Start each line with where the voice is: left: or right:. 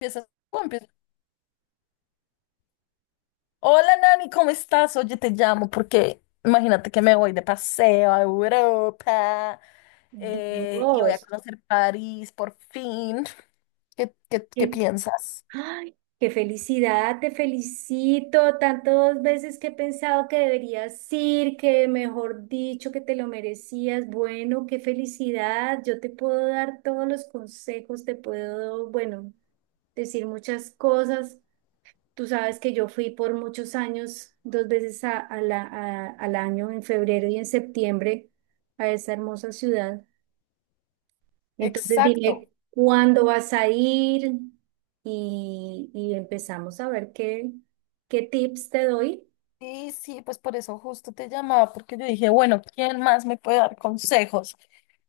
left: Empiezas tú, hola Nani, ¿cómo estás? Oye, te llamo porque imagínate que me voy de paseo a Europa y voy a
right: Dios,
left: conocer París por fin. ¿Qué
right: qué,
left: piensas?
right: ay, qué felicidad, te felicito. Tantas veces que he pensado que deberías ir, que mejor dicho, que te lo merecías. Bueno, qué felicidad. Yo te puedo dar todos los consejos, te puedo, bueno, decir muchas cosas. Tú sabes que yo fui por muchos años, dos veces al año, en febrero y en septiembre, a esa hermosa ciudad. Entonces dime
left: Exacto.
right: cuándo vas a ir y empezamos a ver qué, qué tips te doy.
left: Sí, sí, pues por eso justo te llamaba, porque yo dije, bueno, ¿quién más me puede dar consejos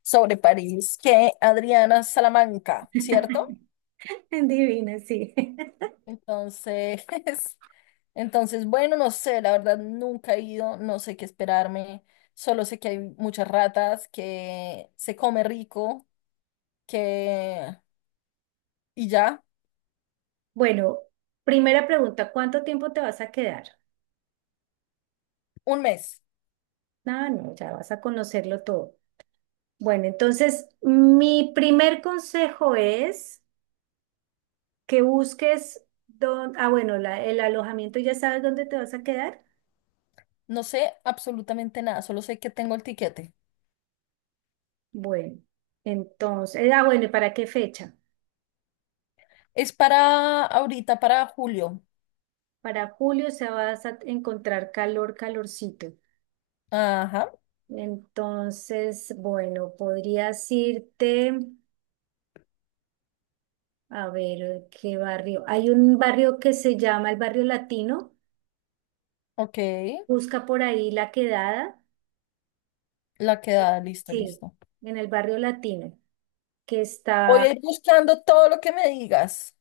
left: sobre París que Adriana Salamanca, ¿cierto?
right: Divina, sí.
left: Entonces, entonces, bueno, no sé, la verdad nunca he ido, no sé qué esperarme, solo sé que hay muchas ratas, que se come rico, que... y ya,
right: Bueno, primera pregunta, ¿cuánto tiempo te vas a quedar?
left: un mes,
right: Ah, no, ya vas a conocerlo todo. Bueno, entonces mi primer consejo es que busques el alojamiento, ¿ya sabes dónde te vas a quedar?
left: no sé absolutamente nada, solo sé que tengo el tiquete.
right: Bueno, entonces, bueno, ¿y para qué fecha?
left: Es para ahorita, para julio.
right: Para julio se vas a encontrar calor, calorcito.
left: Ajá,
right: Entonces, bueno, podrías irte a ver qué barrio. Hay un barrio que se llama el Barrio Latino.
left: ok.
right: Busca por ahí la quedada.
left: La quedada, listo,
right: Sí,
left: listo.
right: en el Barrio Latino, que
left: Voy
right: está,
left: a ir buscando todo lo que me digas.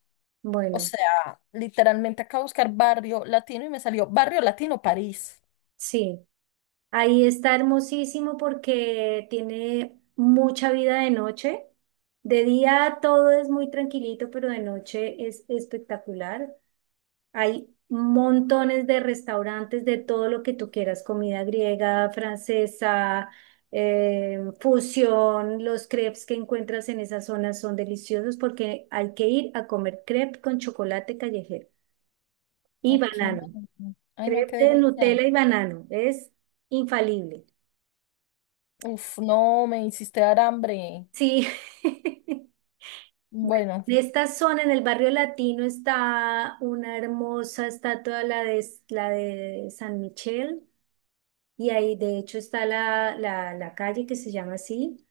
left: O
right: bueno,
left: sea, literalmente acabo de buscar barrio latino y me salió barrio latino París.
right: sí. Ahí está hermosísimo porque tiene mucha vida de noche. De día todo es muy tranquilito, pero de noche es espectacular. Hay montones de restaurantes de todo lo que tú quieras, comida griega, francesa, fusión. Los crepes que encuentras en esa zona son deliciosos porque hay que ir a comer crepe con chocolate callejero y
left: Ok.
right: banano.
left: Ay, no, qué
right: Crepe de
left: delicia.
right: Nutella y banano, es infalible.
left: Uf, no, me hiciste dar hambre.
right: Sí. Bueno,
left: Bueno.
right: en esta zona, en el barrio latino, está una hermosa estatua, la de San Michel. Y ahí de hecho está la calle que se llama así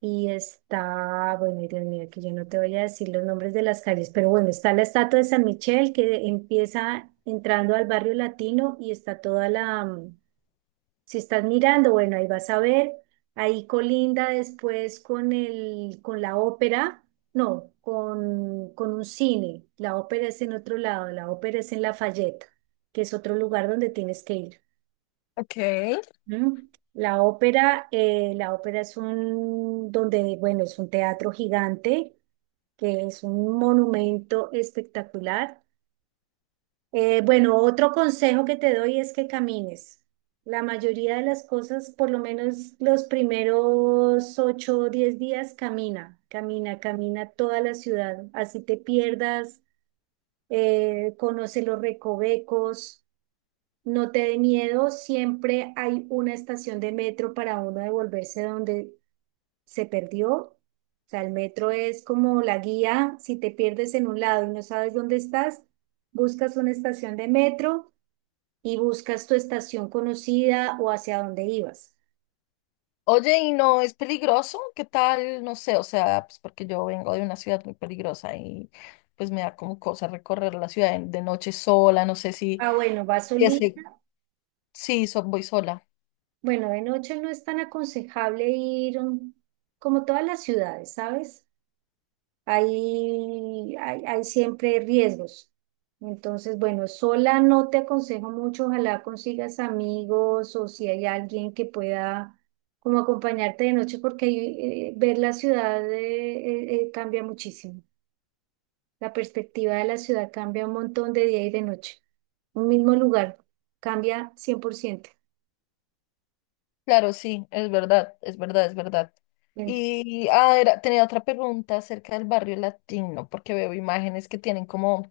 right: y está, bueno, Dios mío, que yo no te voy a decir los nombres de las calles, pero bueno, está la estatua de San Michel que empieza entrando al barrio latino y está toda la. Si estás mirando, bueno, ahí vas a ver, ahí colinda después con con la ópera, no, con un cine, la ópera es en otro lado, la ópera es en Lafayette, que es otro lugar donde tienes que ir.
left: Ok.
right: ¿Mm? La ópera es un, donde, bueno, es un teatro gigante, que es un monumento espectacular. Bueno, otro consejo que te doy es que camines. La mayoría de las cosas, por lo menos los primeros ocho o 10 días, camina, camina, camina toda la ciudad. Así te pierdas, conoce los recovecos. No te dé miedo, siempre hay una estación de metro para uno devolverse donde se perdió. O sea, el metro es como la guía, si te pierdes en un lado y no sabes dónde estás, buscas una estación de metro y buscas tu estación conocida o hacia dónde ibas.
left: Oye, ¿y no es peligroso? ¿Qué tal? No sé, o sea, pues porque yo vengo de una ciudad muy peligrosa y pues me da como cosa recorrer la ciudad de noche sola, no sé si...
right: Ah, bueno, vas
left: Ya sé,
right: solita.
left: sí, voy sola.
right: Bueno, de noche no es tan aconsejable ir, como todas las ciudades, ¿sabes? Hay siempre riesgos. Entonces, bueno, sola no te aconsejo mucho, ojalá consigas amigos o si hay alguien que pueda como acompañarte de noche, porque ahí, ver la ciudad cambia muchísimo. La perspectiva de la ciudad cambia un montón de día y de noche. Un mismo lugar cambia 100%.
left: Claro, sí, es verdad, es verdad, es verdad. Tenía otra pregunta acerca del barrio latino, porque veo imágenes que tienen como,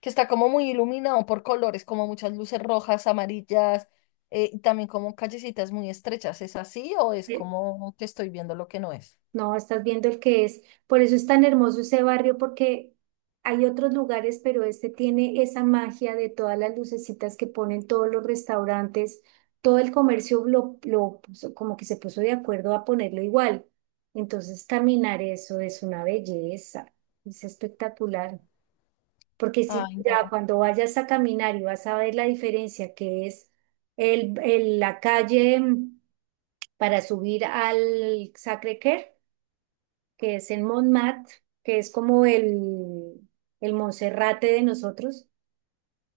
left: que está como muy iluminado por colores, como muchas luces rojas, amarillas, y también como callecitas muy estrechas. ¿Es así o es
right: Bien.
left: como que estoy viendo lo que no es?
right: No, estás viendo el que es. Por eso es tan hermoso ese barrio, porque hay otros lugares, pero este tiene esa magia de todas las lucecitas que ponen todos los restaurantes, todo el comercio lo puso- como que se puso de acuerdo a ponerlo igual. Entonces, caminar eso es una belleza, es espectacular. Porque si
left: Ay,
right: ya
left: no.
right: cuando vayas a caminar y vas a ver la diferencia que es la calle mm, para subir al Sacré-Cœur, que es en Montmartre, que es como el Monserrate de nosotros.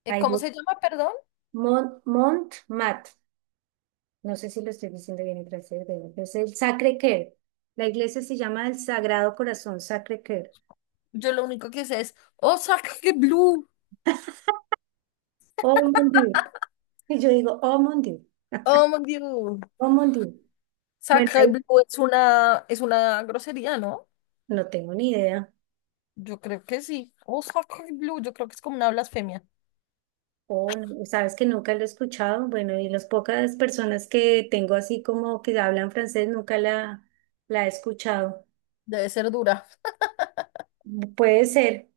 right: Ahí
left: ¿Cómo se
right: es
left: llama, perdón?
right: Mont, Montmartre, no sé si lo estoy diciendo bien en francés, pero es el Sacré-Cœur. La iglesia se llama el Sagrado Corazón Sacré-Cœur.
left: Yo lo único que sé es, oh, Sacre Blue.
right: Oh mon Dieu. Y yo digo, oh mon Dieu,
left: Oh, mon Dieu.
right: oh mon Dieu. Bueno,
left: Sacre
right: ahí
left: Blue es una grosería, ¿no?
right: no tengo ni idea.
left: Yo creo que sí. Osaka Blue, yo creo que es como una blasfemia.
right: Oh, no, sabes que nunca lo he escuchado. Bueno, y las pocas personas que tengo así como que hablan francés nunca la he escuchado.
left: Debe ser dura.
right: Puede ser.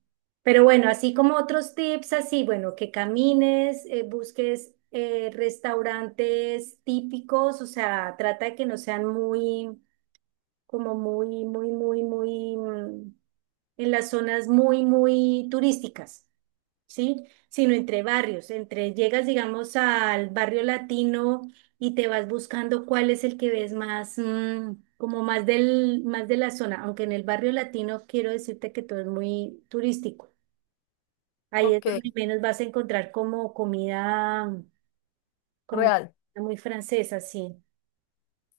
right: Pero bueno, así como otros tips, así, bueno, que camines, busques restaurantes típicos, o sea, trata de que no sean muy, como muy, muy, muy, muy, en las zonas muy, muy turísticas. ¿Sí? Sino entre barrios, entre llegas, digamos, al barrio latino y te vas buscando cuál es el que ves más, mm, como más del, más de la zona, aunque en el barrio latino quiero decirte que todo es muy turístico. Ahí es
left: Ok,
right: donde menos vas a encontrar como comida, como
left: real.
right: muy francesa, sí.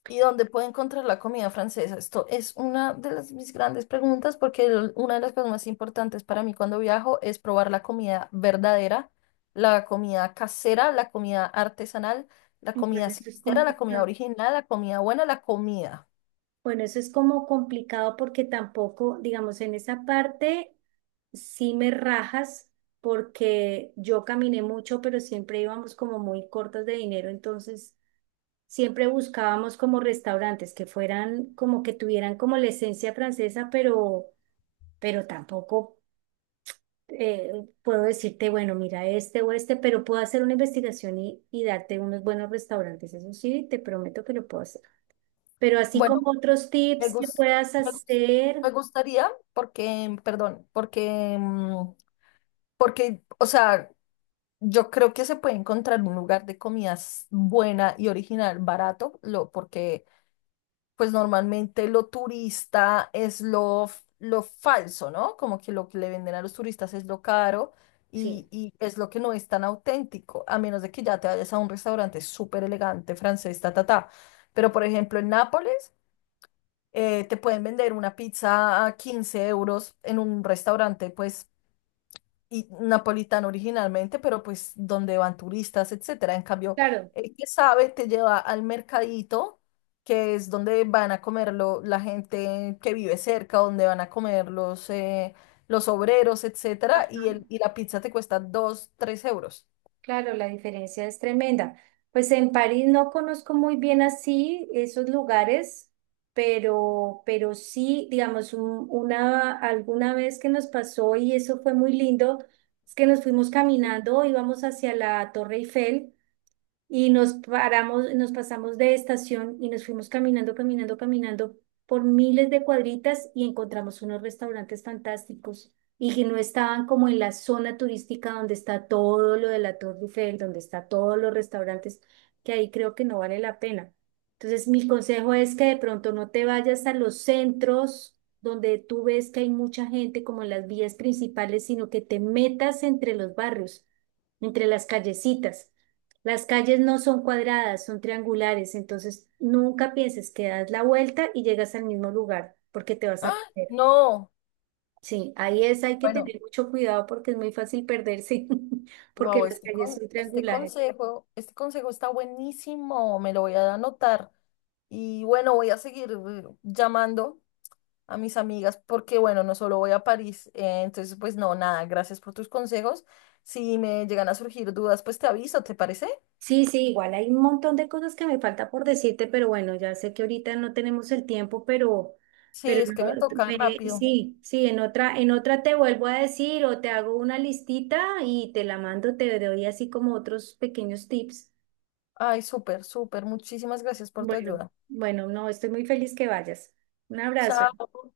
left: ¿Y dónde puedo encontrar la comida francesa? Esto es una de las, mis grandes preguntas porque una de las cosas más importantes para mí cuando viajo es probar la comida verdadera, la comida casera, la comida artesanal, la
right: Bueno,
left: comida
right: eso es
left: sincera, la comida
right: complicado.
left: original, la comida buena, la comida.
right: Bueno, eso es como complicado porque tampoco, digamos, en esa parte sí me rajas porque yo caminé mucho, pero siempre íbamos como muy cortas de dinero, entonces siempre buscábamos como restaurantes que fueran como que tuvieran como la esencia francesa, pero tampoco eh, puedo decirte, bueno, mira este o este, pero puedo hacer una investigación y darte unos buenos restaurantes, eso sí, te prometo que lo puedo hacer. Pero así
left: Bueno,
right: como otros
left: me
right: tips que
left: gus-
right: puedas
left: me gus-
right: hacer,
left: me gustaría porque, perdón, porque, o sea, yo creo que se puede encontrar un lugar de comidas buena y original, barato, lo, porque pues normalmente lo turista es lo falso, ¿no? Como que lo que le venden a los turistas es lo caro
right: sí,
left: y es lo que no es tan auténtico, a menos de que ya te vayas a un restaurante súper elegante francés, ta, ta, ta. Pero por ejemplo en Nápoles te pueden vender una pizza a 15 euros en un restaurante pues y napolitano originalmente, pero pues donde van turistas, etcétera. En cambio,
right: claro.
left: el que sabe te lleva al mercadito, que es donde van a comerlo la gente que vive cerca, donde van a comer los obreros, etcétera, y,
right: Ajá.
left: el, y la pizza te cuesta 2 3 euros.
right: Claro, la diferencia es tremenda. Pues en París no conozco muy bien así esos lugares, pero sí, digamos, alguna vez que nos pasó y eso fue muy lindo, es que nos fuimos caminando, íbamos hacia la Torre Eiffel y nos paramos, nos pasamos de estación y nos fuimos caminando, caminando, caminando por miles de cuadritas y encontramos unos restaurantes fantásticos y que no estaban como en la zona turística donde está todo lo de la Torre Eiffel, donde está todos los restaurantes, que ahí creo que no vale la pena. Entonces, mi consejo es que de pronto no te vayas a los centros donde tú ves que hay mucha gente como en las vías principales, sino que te metas entre los barrios, entre las callecitas las calles no son cuadradas, son triangulares, entonces nunca pienses que das la vuelta y llegas al mismo lugar porque te vas a
left: ¡Ah!
right: perder.
left: No,
right: Sí, ahí es, hay que
left: bueno,
right: tener mucho cuidado porque es muy fácil perderse, porque
left: wow,
right: las calles son triangulares.
left: este consejo está buenísimo, me lo voy a anotar. Y bueno, voy a seguir llamando a mis amigas porque, bueno, no solo voy a París. Entonces, pues no, nada, gracias por tus consejos. Si me llegan a surgir dudas, pues te aviso, ¿te parece?
right: Sí, sí, igual hay un montón de cosas que me falta por decirte, pero bueno, ya sé que ahorita no tenemos el tiempo,
left: Sí,
right: pero
left: es que me
right: no,
left: toca
right: me-
left: rápido.
right: sí, sí, en otra te vuelvo a decir o te hago una listita y te la mando, te doy así como otros pequeños tips.
left: Ay, súper, súper. Muchísimas gracias por tu
right: Bueno,
left: ayuda.
right: bueno, no, estoy muy feliz que vayas. Un abrazo.
left: Chao.